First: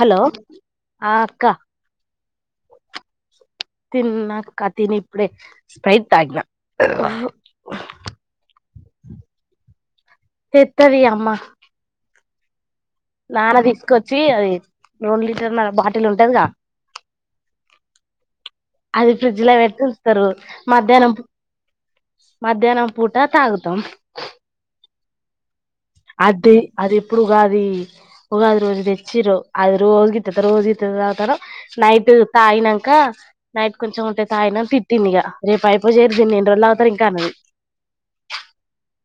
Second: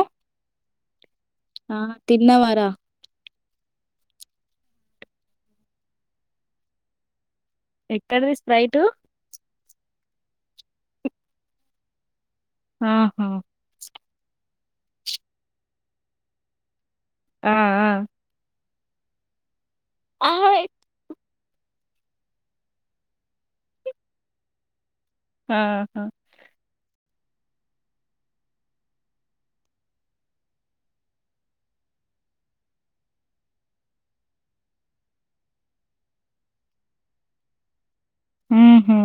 Hello ఆ అక్క ఆ తిన్నవారా తిన్నాక తిని ఇప్పుడే స్ప్రైట్ తగిన ఎక్కడిదీ స్ప్రైట్ తెతది అమ్మ ఆహా నాన్న తీసుకొచ్చి అది రెండు లీటర్ నర బాటిల్ ఉంటదిగా ఆ ఆ అది ఫ్రిడ్జ్ పెట్స్తారు ఆయ్ మధ్యాహ్నం మధ్యాహ్నం పూట తాగుతాం ఆహా అది అదే ఇప్పుడు ఉగాది ఉగాది రోజు తెచ్చిర్రు అది రోజు గీతత రోజు గీతత తాగుతానం నైట్ తాగినక నైట్ కొంచెం ఉంటే తాగిన తిట్టింది ఇక రేపు అయిపోచేయరి ఇంకా ఎన్నిరోజులు తాగుతారు ఇంకా అ ఆ హా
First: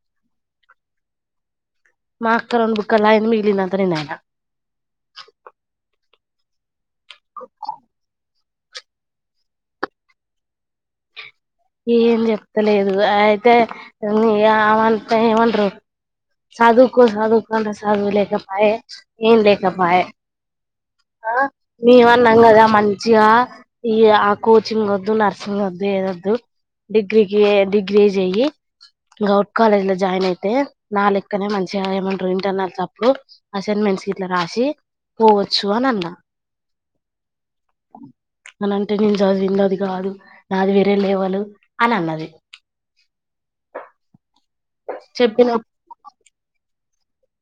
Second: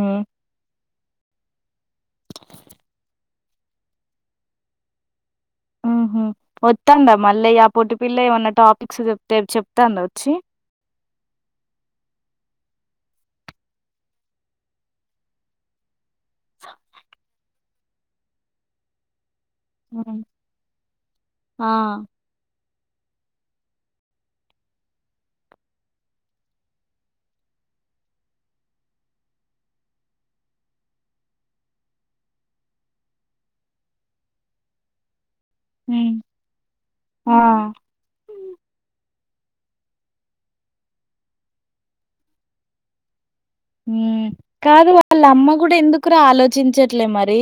మా అక్క రెండు బుక్కలు తాగింది మిగిలిందంతా నేను తాగిన వస్తాందా మళ్ళీ ఆ పొట్టి పిల్ల ఎం అయినా టాపిక్స్ చెప్తే చెప్తాందా వచ్చి ఏం చెప్తలేదు అయితే ఆ ఆమ్మంటే ఏమంటరు చదువుకో చదువుకో అంటే చదువు లేకపోయే ఏం లేక పాయే ఉమ్, ఆ మేమన్నాం కదా మ మంచిగా ఈ ఆ కోచింగ్ వద్దు నర్సింగ్ వద్దు ఏది వద్దు డిగ్రీకి డిగ్రీ చేయి గౌట్ కాలేజ్ లో జాయిన్ అయితే నా లెక్కనే మంచిగా ఏయమంట ఇంటర్నల్ అప్పుడు అసైన్మెంట్ బుక్స్ గిట్ల రాసి పోవచ్చు అని అన్నా ఉమ్, ఆ అని అంటే నేను చదివింది అది కాదు నాది వేరే లెవెల్ అని అన్నది కాదు వాళ్ళ చెప్పిన అమ్మ కూడా ఎందుకు రా ఆలోచించ మరి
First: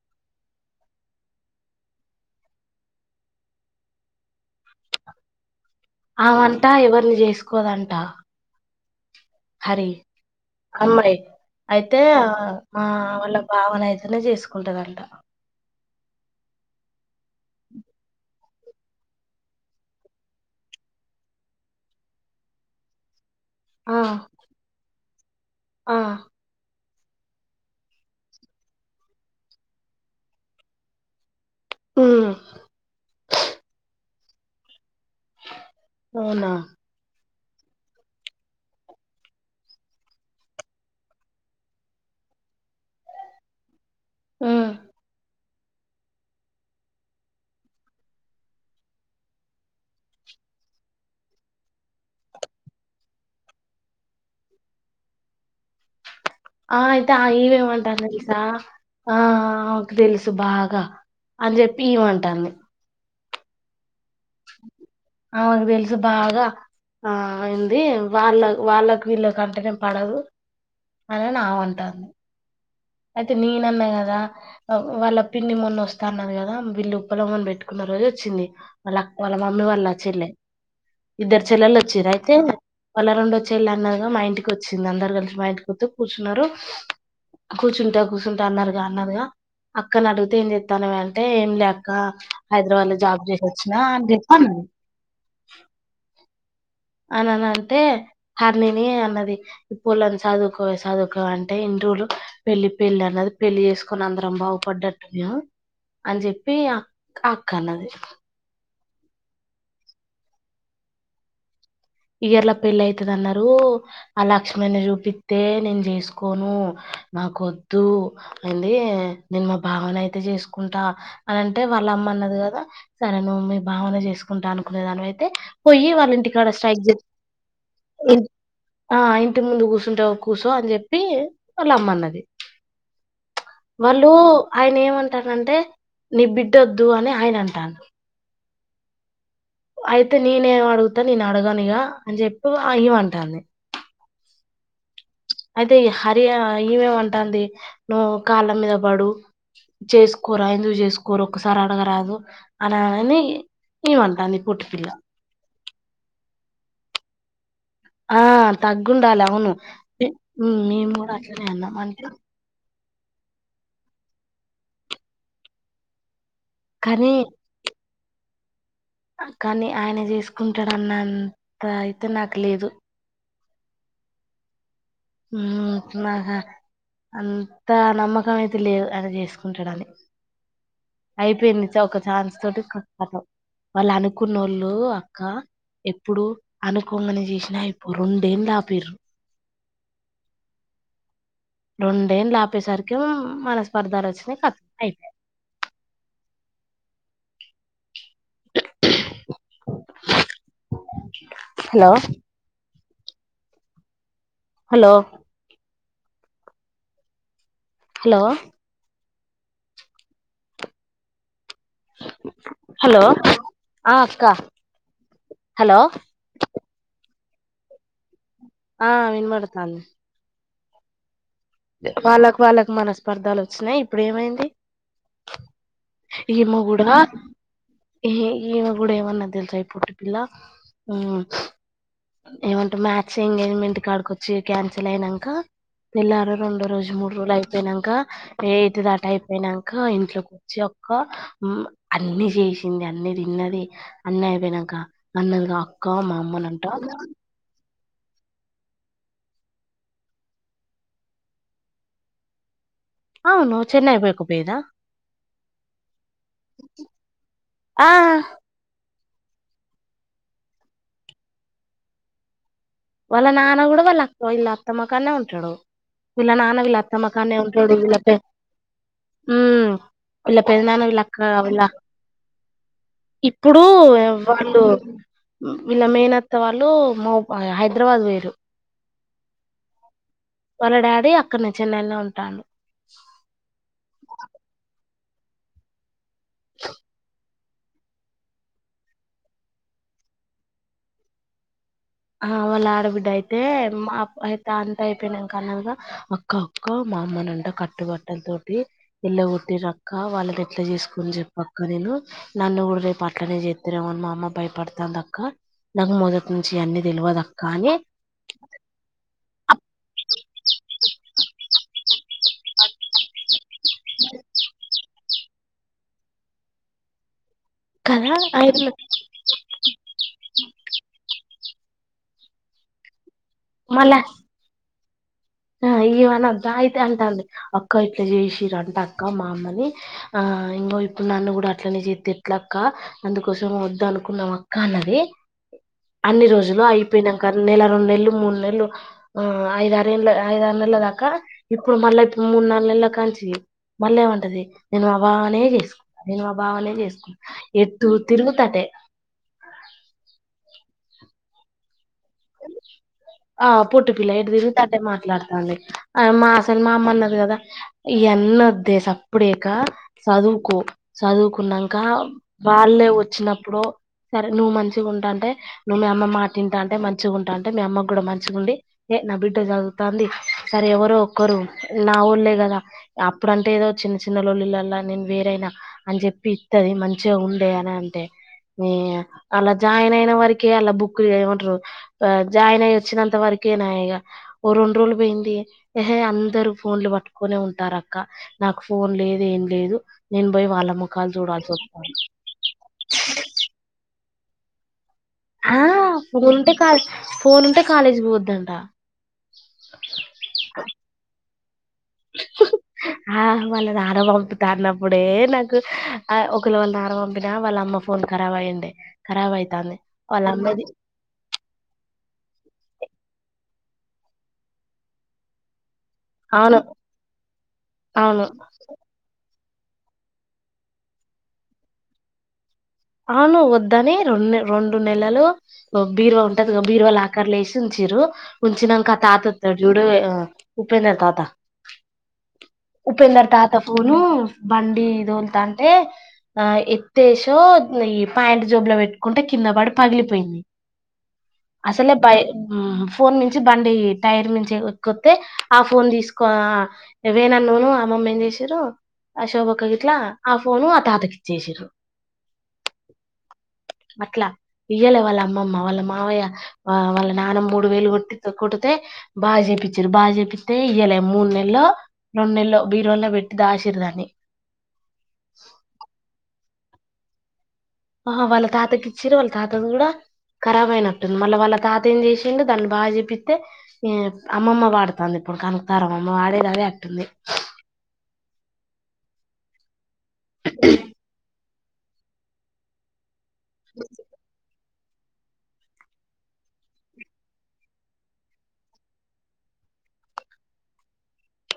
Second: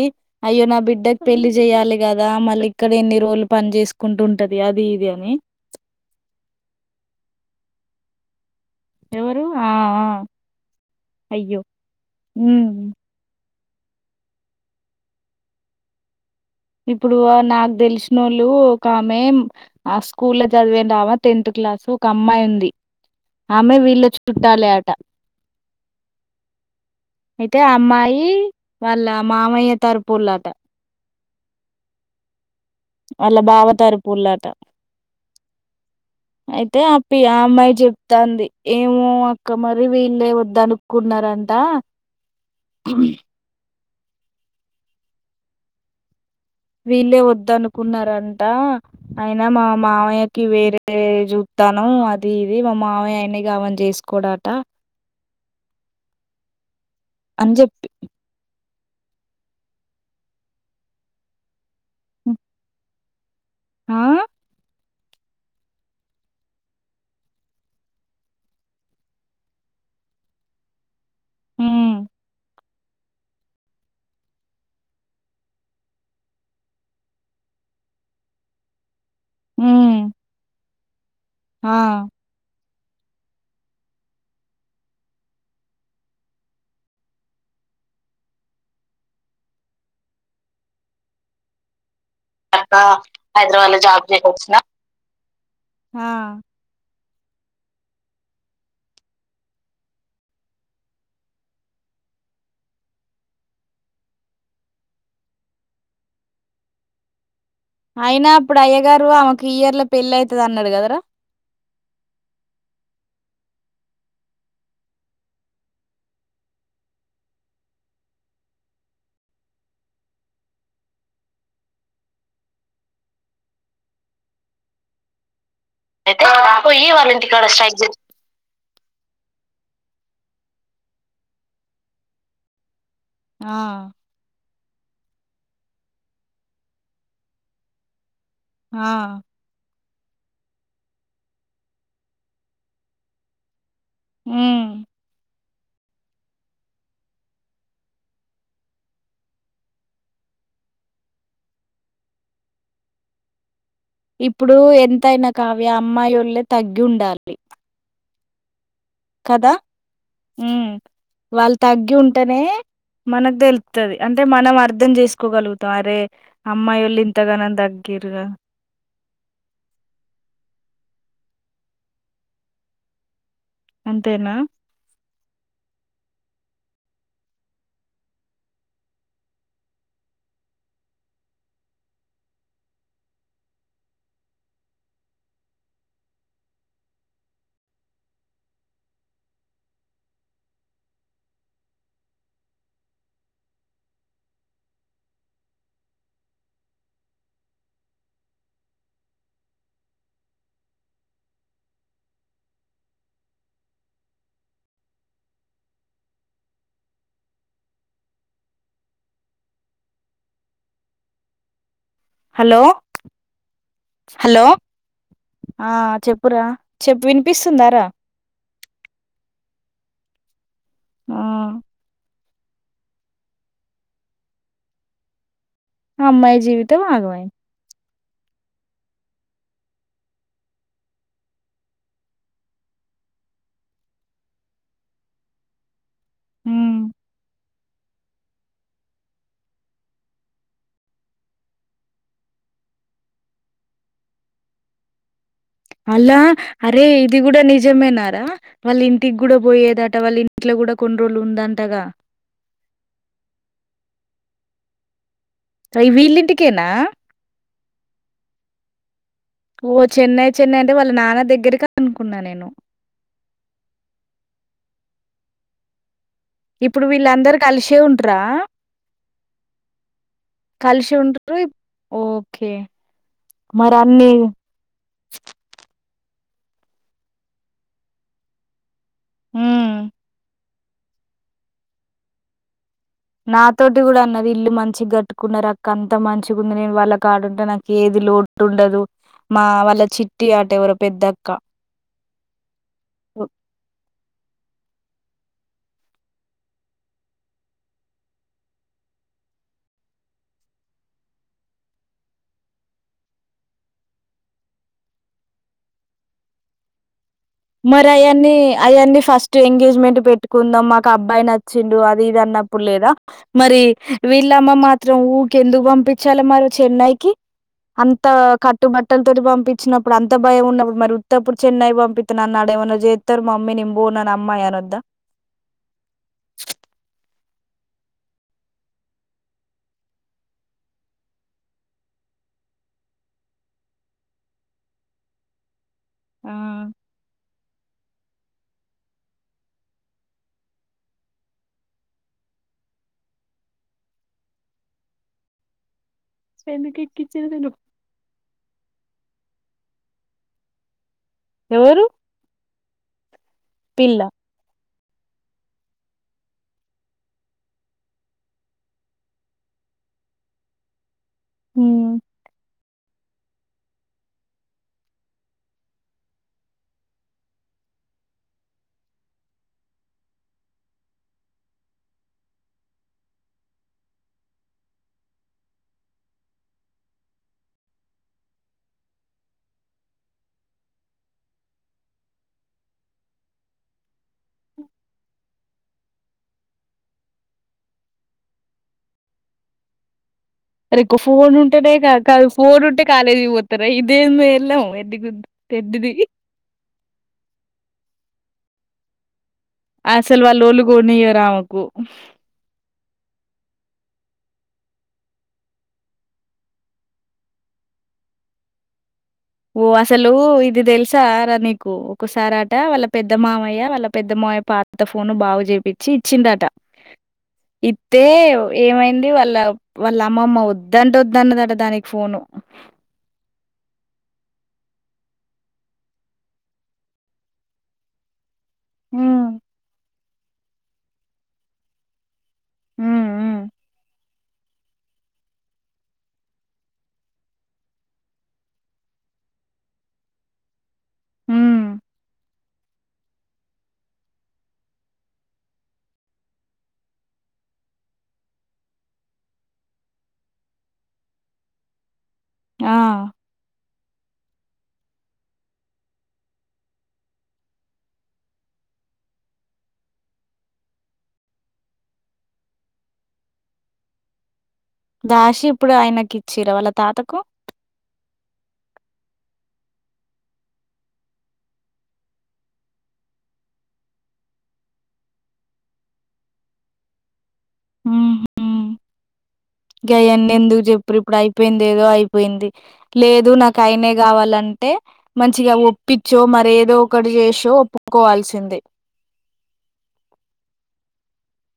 అయ్యో నా బిడ్డకి పెళ్లి చెయాలి కదా మళ్ళీ ఇక్కడ ఎన్ని రోజులు పని చేసుకుంటుంటది అది ఇది అని అమంటా ఎవరిని చేసుకోదంట ఎవరు ఆ హరి ఆ అమ్మాయి అయ్యో అయితే ఉమ్ మా వాళ్ళ బావనైతేనే చేసుకుంటది అంట ఇప్పుడు నాకు తెలిసినోళ్ళు ఒక ఆమెే ఆ స్కూల్ లో చదివేటామా టెన్త్ ఒక అమ్మాయి ఉంది ఆ అమ్మాయి వీళ్ళ చుట్టాలే అంట ఆ అయితే అమ్మాయి వాళ్ళ మామయ్య తర్పొలు అంట మ్మ్ వాళ్ల బావ తర్పొలు అంట అవునా అయితే ఆ పి ఆ అమ్మాయి చెప్తాంది ఏమో అక్క మరి వీళ్ళే వద్ద అనుకున్నారంట కు యి హ్మ్ వీళ్ళే వద్ద అనుకున్నారంట అయినా మా మావయ్యకి వేరే జు ధనం అది ఇది మా మావయ్య ఆ అని గావని జెస్కోడాట ఆ అయితే ఆ అని ఇళ్ళు చెప్పి ఏమన్నటారో తెల్సా ఆ ఆ తెలుసు బాగా అని జెప్పి ఇయ్యిమంటాంది ఆహ్! ఆమెకు తెల్సు బాగా ఆ ఎంది వాళ్ళ వాళ్ళకు వీళ్ళకు అంటేనే పడదు అని ఉమ్ నామంటాంది అయితే నేనన్నా కదా వాళ్ళ పిన్ని మొన్న వస్తా అన్నది కదా వీళ్ళు పులగమ్ పెట్టుకున్నారు రొయ్య్ వచ్చింది వాల వాళ్ళ మమ్మీ వాళ్ళ ఉమ్ చెల్లె ఇద్దరు ఆ చెల్లెలు వచ్చిరు అయితే వాళ్ళ రెండో చెల్లి అన్నగొ మా ఇంటికి వచ్చింది అందరు కలిసి మా ఇంటికి వత్తు కూర్చున్నారు కూర్చుంటా కూర్చుంటా అన్నారుగ అన్నారుగ అక్కనడిగితే ఏం చెత్తనావే అంటే ఏం లే క్క అట్లా హైదరాబాద్ లో జాబ్ హైదరాబాద్ లో జేసినొచ్చినా జాబ్ అని చేసి జెప్పి వచ్చిన అన్నది ఆ అననంటే హర్నిని అన్నది పోలే చదువుకోవె చదువుకోవె అంటే ఇంటు పెళ్లి పెళ్లి అన్నది పెళ్లి చేస్కొని అందరం బాగుపడ్డట్టు య అని జెప్పి అక్ అక్ అయినా అప్పుడు అయ్యగారు ఆమెకు ఈ ఇయర్ లో పెళ్లి అయితది అన్నాడు కదరా ఇయర్ల పెళ్ళ అయితది అన్నారు ఆ లక్ష్మన్ జూపిత్తే నేను జేసుకోను నాకొద్దు ఎంది నేను మా బావనైతే అయితే జేసుకుంటా అనంటే వాళ్ళ అమ్మ అన్నది గదా సరే నువ్వు మీ బావనే చేసుకుంటా అనుకునే దాని వైయితే పోయి వాళ్ళ అయితే ఇంటికాడ పోయి టెగ్సిట్ వాళ్ళ ఇంటికాడ స్ట్రైక్ చే ఇ ఆ ఇంటి ము ముందు కూర్చుంటావ కూర్చో అని జెప్పి వాళ్ళ అమ్మన్నది ఆ వాళ్ళు ఆయన ఏమంటడంటే నీ బిడ్డొద్దు అని ఆయన అంటాండు ఆ అయితే నేనేం అడుగుతా నేను అడగను ఇగ అని జెప్పి ఈమె అంటాంది హ్మ్ అయితే హరి ఇమేమంటాంది నువ్వు కాళ్ళ మీద పడు చేసుకోరా ఎందుకు చేసుకోరు ఒకసారి అడగరాదు అననని ఇప్పుడు ఎంతైనా కావ్య అమ్మాయి వోళ్ళే తగ్గి ఉండాలి ఆ తగ్గుండాలి అవును కదా మే ఉమ్ నేను గూడా అట్లనే అన్న అంటే మనక్ దెలుత్తది అంటే మనం అర్థం చేస్కోగలుగుతాం అరే అమ్మాయి వోళ్ళు కానీ ఇంతగనం దగ్ కేరరా కానీ ఆయన జేసుకుంటాడన్నంత అయితే నాకు లేదు అంతేనా హ్మ్ నాగ అంత నమ్మకం అయితే లేదు ఆయన జేస్కుంటాడని అయిపోయింది త ఒక ఛాన్స్ తోటి కతం వాళ్ళు అనుకున్నోళ్ళు అక్క ఎప్పుడు అనుకోంగనే జేసినా ఇపు రెండేళ్ళు ఆపిరు రెండేంళ్ళు ఆపేసరికి మనస్పర్థాలు వచ్చినాయ్ కతం అయిపోయే హలో హలో హలో హలో ఆ అక్క హలో ఆ హలో చెప్పురా చెప్పు విన్ వినిపిస్తుందా రా, ఆ వినబడతాంది ఆ వాళ్ళకు వాళ్ళకి మన స్పర్ధలు వచ్చినాయి ఇప్పుడు ఏమైంది ఆ అమ్మాయి ఈయమ జీవితం కూడా ఆగమైంది. ఈమే కూడా ఏవన్నది తెల్సా ఈ పొట్టి పిల్ల ఉ ఏమంటే మ్యాచ్ ఎంగేజ్మెంట్ కాడికొచ్చి క్యాన్సిల్ అయినాక రెండు హ్మ్ రోజు మూడు రోజులు అయిపోయినాక ఎటు దాట అయిపోయినాక ఇంట్లోకి వచ్చి ఒక అన్ని చేసింది అన్ని తి న్నది అన్న అయిపోయినాక అన్నది అక్క మా అమ్మని అంటా నిజమే నారా వాళ్ళ ఇంటికి కూడా పోయేదట వాళ్ళ ఇంట్లో కూడా కొన్ని రోజులు ఉందంటగా అవును చెన్నై వైపు పైదా అ వి వీళ్ళింటికేనా ఆ ఓ చెన్నై చెన్నై అంటే వాళ్ళ నాన్న దగ్గరకి అనుకున్నా నేను వాళ్ళ నాన్న కూడా వాళ్ళ అ వీళ్ళ అత్తమ్మ కానే ఉంటాడు వీళ్ళ నాన్న వీళ్ళ ఇప్పుడు అత్తామ్మ కానేే వీళ్ళందరు ఉంటడు కలిసే విల్ల పె ఉంటరా ఉమ్ వీళ్ళ పెద్దనాన్న కలిసి వీళ్ళ అక్క ఉంటరు వీళ్ళ ఓకే ఇప్పుడు మరి అన్ని వాళ్ళు లా మేనత్త వాళ్ళు మో హైదరాబాద్ పోయిరు ఊ మ్ వాళ్ళ డాడీ అక్కడనే చెన్నైలో ఉంటాడు నాతోటి కూడా అన్నది ఇల్లు మంచి కట్టుకున్నారు అక్క అంత మంచిగా ఉంది నేను వాళ్ళ కాడుంటే నాకు ఏది లోటుండదు మా వాళ్ళ చిట్టి ఆట ఎవరో పెద్దక్క ఆ వళ ఆడబిడ్డ అయితే మ అ అయితా అంత అయిపోయినా అన్నగా అక్క అక్క మా అమ్మనంట కట్టుబట్టల తోటి ఇల్ల కొట్టి ర క వాళ్ళని ఎట్లా చేసుకుొని చెప్పక్క నేను నన్ను కూడా రేపు అట్లనే చెత్తారేమో మా అమ్మ భయపడుత తాంది అక్క నాక్ మొదటి నుంచి ఈయన్ని తెలివదక్క మరి అయన్ని అయీ ఫస్ట్ ఎంగేజ్మెంట్ పెట్టుకుందాం మాకు అబ్బాయి నచ్ చిన్ను అది ఇది అన్నప్పుడు లేదా మరి వీళ్ళమ్మ మాత్రం ఊ కి ఎందుకు పంపించాలి మరే చెన్నైకిి అంత కదా కట్టు అయి బట్టలతోటి పంపించినప్పుడు అంత భయం ఉన్నప్పుడు మరి ఉత్తప్పుడు చెన్నై పంప న నా అడవన జతారు మమ్మీ నేన్ బోను అని అమ్మయ అని అనొద్ద ఆ ఇవనాంతా అయితే అంటాండి అక్క ఇట్లా చేసిర అంట అక్క మా అమ్మని ఆ ఆ ఇం ఇప్పుడు నన్ను కూడా అట్లనే చేస్త ఎట్ల అక్క అందుకోసం వద్దు అనుకున్నాం అక్క అన్నది అన్ని ఆ! రోజులు అయిపోయినాక నెల రెండు నెలలు మూడు నెలు ఆ ఐద ఆరేళ్లు ఐదు ఆరు నెలల దాకా ఇప్పుడు మళ్ళీ ఇప్పుడు మూడు నాలుగు నెలల కాంచి మళ్ళ ఎం అంటది నేను మా బావనే చేసుకు నేను మా బావనే చేసుకు ఎందుకెక్కిచ్చింది నేను ఎటు తిరుగుతాటే ఎవరు ఆ పొట్టి పిల్ల ఇటు తిరు అడే మాట్లాడతాంది ఆ మా సిన మామ్మ అన్నది కదా ఇయన్నోద్దే సప్పుడు చేయక సదువుకో చదువుకున్నాంక హ్మ్. వాళ్లే వచ్చినప్పుడు సరే నువ్ మంచిగా ఉంటా అంటే నువ్వు మీ అమ్మ మాట ఇంటాంటే మంచి మంచింగా ఉంటా అంటే మీ అమ్మ కూడా మంచిగుండి ఏ నా బిడ్డ చదువుతాంది సరే ఎవరో ఒకరు నా మా ఒళ్లే కదా అప్పుడు అంటే ఏదో చిన్న చిన్న ల్లులలా నేను వేరైనా అని చెప్పి ఇస్తది మంచి చే ఉండే అని అంటే అలా జాయిన్ అయిన వరకి అలా బుక్లు ఏమంటారు జాయిన్ అయ వచ్చినంత వరకేనా ఇక ఓ రెండు రోజులు పోయిందిహే అందరు ఫోన్లు పట్టుకోనే ఉంటారక్క నాకు ఫోన్ లేదు ఏం లేదు నేను పోయి వాళ్ళ అర ముఖాలు ఫోన్ చూడాల్సి ఉంటేనే వస్తుంది ఫోన్ ఉంటే కాలేజ్ పోతారా ఇదేమ ఎల్ ఎ ఆ ఫోన్ంటే కాలే ఫోన్ ఉంటే కాలేజీ పోద్దంట అసలు వాళ్ళలుగునియ రా హా ఆహ్ వాన నార పంపుతా అన్నప్పుడే నాకు ఒకళ వాళ్ళ నార పంపినా వాళ్ళ అమ్మ ఫోన్ ఖరాబ్ అయ్యడి ఓ అసలు ఇది ఎల్సా రనికు ఒక్క్కసారాట వాళ్ళ పెద్ద మామయ్య వాళ్ళ పెద్ద మామయ్య పాత ఫోను బాగు చేపి వచ్చి ఇచ్చిందట అవును ఇత్తే అవును ఏమైంది వాళ్ళ వాళ్ళ అమ్మమ్మ వద్దంట వద్దన్నదట దానికి ఫోను అవును వద్దని రెండు రెండు నెలలు బీరువా ఉంటది బీరువాలు ఆకర్లు వేసి ఉంచి రు ఉుంచినంకా హ్మ్. తాత జూడు ఉపేంద తాత ఉపె హ్మ్. ఎందర్ హ్మ్. తాత ఫోను బండి దోలుతా అంటే ఆ ఎత్తేసో ఈ పా్యాంట్ జోబులో పెట్టుకుంటే కింద పడి పగిలిపోయింది హ్మ్. అసలే బయ ఫోన్ నుంచి బండి టైర్ ను ఎకొతే ఆ ఫోన్ తీసుకో వేనా ఫోను ఆ మమ్మ ఏం చేసారు అశోభక్క గిట్లా ఆ ఫోను ఆ తాతకి ఇచ్చసారు ఆ అట్లా ఇయ్యలే వాళ్ళ అమ్మమ్మ వాళ్ళ మావయ్య వాళ్ళ నాన్న మూడు వేలు కొట్టి కొ బాగా చేేయిచ్చారు బాజేపిస్తే ఇయలే మూడు నెలలో రెండు నెలలో బీరువాలో పెట్టి దా శర్ధాని దాషి ఇప్పుడు ఆయనకి ఇచ్చరా వాళ్ళ తాతకు ఆహా వాళ్ళ తాతకి ఇచ్చారు వాళ్ళ తాతది కూడా కరాబ్ అయినట్టుంది మళ్ళీ వాళ్ళ తాత ఏం చేసిండడి దాన్ని బాగా చెపిస్తే అమ్మమ్మ వాడుతంది కనుక్తారు మమ్మ వాడేది అదే అట్టుంది గాయన్ని ఎందుకు చెప్పుారు ఇప్పుడు అయిపోయింది ఏదో అయిపోయింది లేదు నాకు అయనే కావాలని అంటే మంచిగా ఒప్పించో మర ఏదో ఒకటి చేసో ఒప్పుకోవాల్సిందే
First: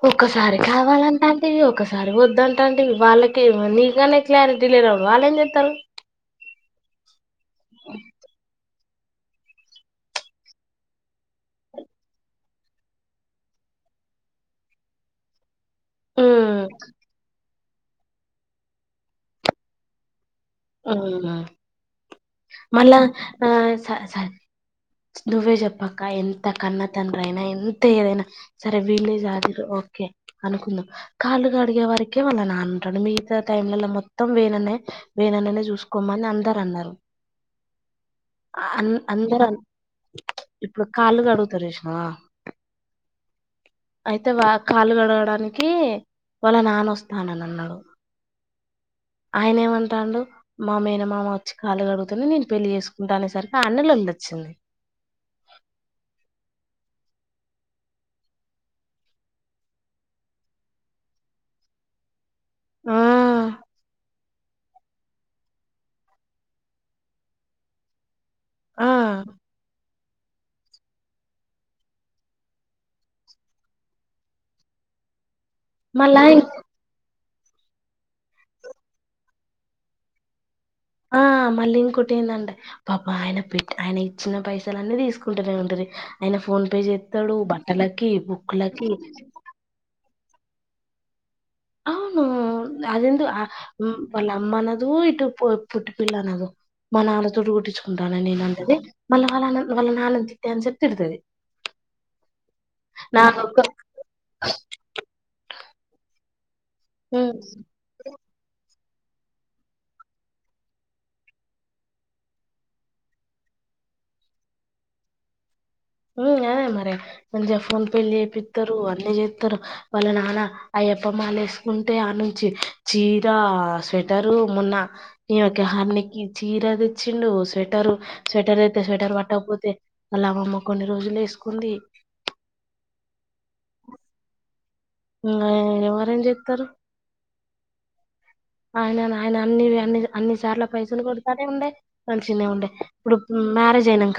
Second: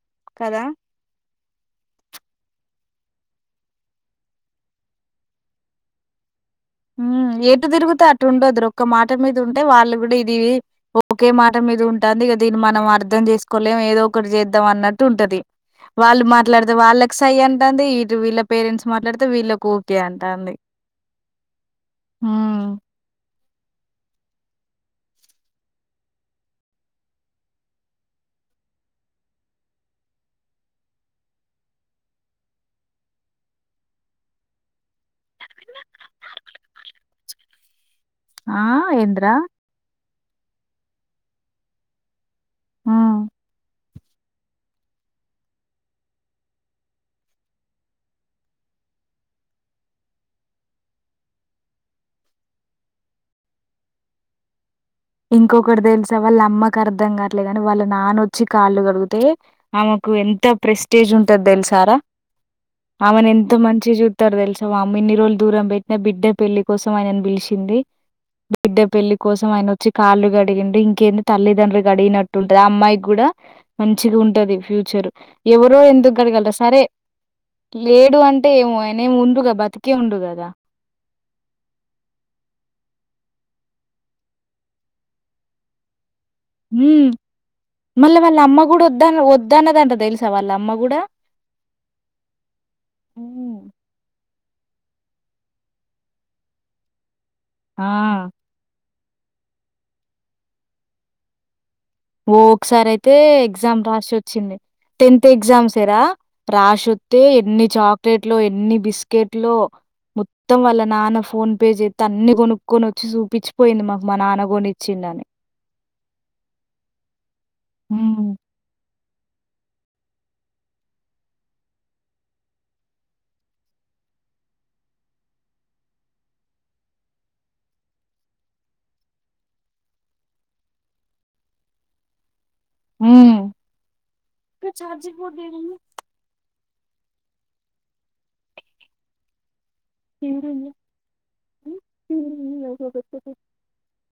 ఒసారి కదా! కావాలన్నాం అ ఇ ఒకసారి వద్దంట అంటే వాళ్ళకిే నీకనే క్లారిటీ లేద ఉ వాళ్ళు ఏం చెప్తారు హ ఏటు తిరుగుతేా ఆటు ఉండద్్ ఒక మాట మీద ఉంటే వాళ్ళు కూడా ఇది ఒకే మాట మీద ఉంటుంది దీన్ని మనం అర్థం చేసుకోలే ఏదో ఒకటి చేద్దాం అన్నట్టు ఉంటది వాళ్ళు ఉమ్ మాట్లాడితే వాళ్ళకి సై ంట వీళ్ళ పేరెంట్స్ మాట్లాడితే వీళ్ళలకు ఓకే అంట అంది ఆ మళ్ళ ఆ స నువ్వే జప్పక్క ఎంత కన్నతండ్ర అయినా ఎంత ఏదైనా సరే వీలీజ్ది ఓకే అనుకుందాం కాళ్ళుగా అడిగే వారికే వాళ్ళ నానంటాను మిగతా టైంల మొత్తం వేననే వేనన్ననే చూసుకోమని అందరు అన్నారు ఆ! అ ఏందిరా? అందరు ఇప్పుడు కాళ్ళు క అడుగుతారు చూసినవా ఆా అయితే వా కాళ్ళు గడగడానికి వాళ్ళ నాన్న వస్తానని అన్నాడు ఆయన ఏమంటాండు మామేన మామ వచ్చి కాలు అడుగుతనే నేను పెళ్ళి చేసుకుంటా అనే సరికి ఆ అన్నలో వచ్చింది ఇంకొకటి తెల్సా వల్ అమ్మ అర్థం కావట్లేదు కాని వాళ్ళ నానొచ్చి కాళ్ళు కడిగితే ఆమెకు ఎంత ప్రెస్టేజ్ ఉంటది తెలుసు నార ఆ ఆమెను ఎంత మంచిగ చుత్తరు తెలుస వామ్మో ఇన్ని రోజులు దూరం పెట్టిన బిడ్డ పెళ్లి కోసం ఆయనను పిలిచింది బిడ్డ ఆ పెళ్లి కోసం ఆయన కాళ్ళు కడిగిండు ఇంకేంది తల్లిదండ్రులు గడిగినట్టుంటది ఆ అమ్మాయికి కూడా మంచి ఉంటది ఫ్య చర్ ఎవరు ఎందుకు మళ్ళా గడగలరా సరే లేడు అంటే ఏమో ఆయనేమీ ఉండు కదా బతికే ఉండు కదా ఆ మళ్ళీ ఇంకొట్టిందంటే పాపం ఆయన బిడ్డ ఆయన ఇచ్చిన పైసలన్నీ తీసుకుంటనే ఉంటది ఆయన ఫోన్ పే హ్మ్. చెత్తాడు బట్టలకి మళ్ళా వాళ్ళ బుక్ అమ్మ కూడా లకి వద్ద వద్దన్నదంట తెలుసా వాళ్ళ అమ్మ కూడా అవును అదెందో ఆ హ్మ్. వాళ్ల ఆమ్ మనదు ఇటు పుట్టి పల్ల అనదు మ నాన్నతోటి గుట్టించుకుంటా ఆ! అని అంటది మళ్ళా వాళ్ళ వాళ్ళ నాన్నని తిట్టెంత సేపు తిడతది ఓ ఒకసారి అయితే ఎగ్జామ్ రాసి వచ్చింది టెన్త్ ఎగ్జామ్స్రా రాసోత్తే ఎన్ని చాక్లెట్లో ఎన్ని బిస్కెట్లో మొత్తం వాళ్ళ నాన్న ఫోన్ పే చెత్తే అన్ని కొనుక్కొని వచ్చి చూపించిపోయింది మాకు మా నాన్న కొనిచ్చు [unintelligible] హుం అ మరి కొంచెం ఫోన్ పే హ్మ్. చెపిత్తరు అట్లనే చెత్తరు వాళ్ళ నాన్న అయ్యప్పమాల వేసుకుంటే ఆడ్నుంచి చీర స్వటరు మొన్న ఈమెకు హరిని కి చీర తెచ్చిండు స్వెటరు స్వటర్ అయితే స్వ టర్ పట్టక పోతే అలా అమ్మ కొన్ని రోజులు వేసుకుంది మామ్ ఇంగ ఎవరేం చెత్తారు ఆయన నా ఆయన అన్నీ అన్ని అన్ని సార్లు ఏడుంది? పైసలు కొడతానే ఉండే మంచిగనే ఉండే ఇప్పుడు మ్యారేజ్ అయినాక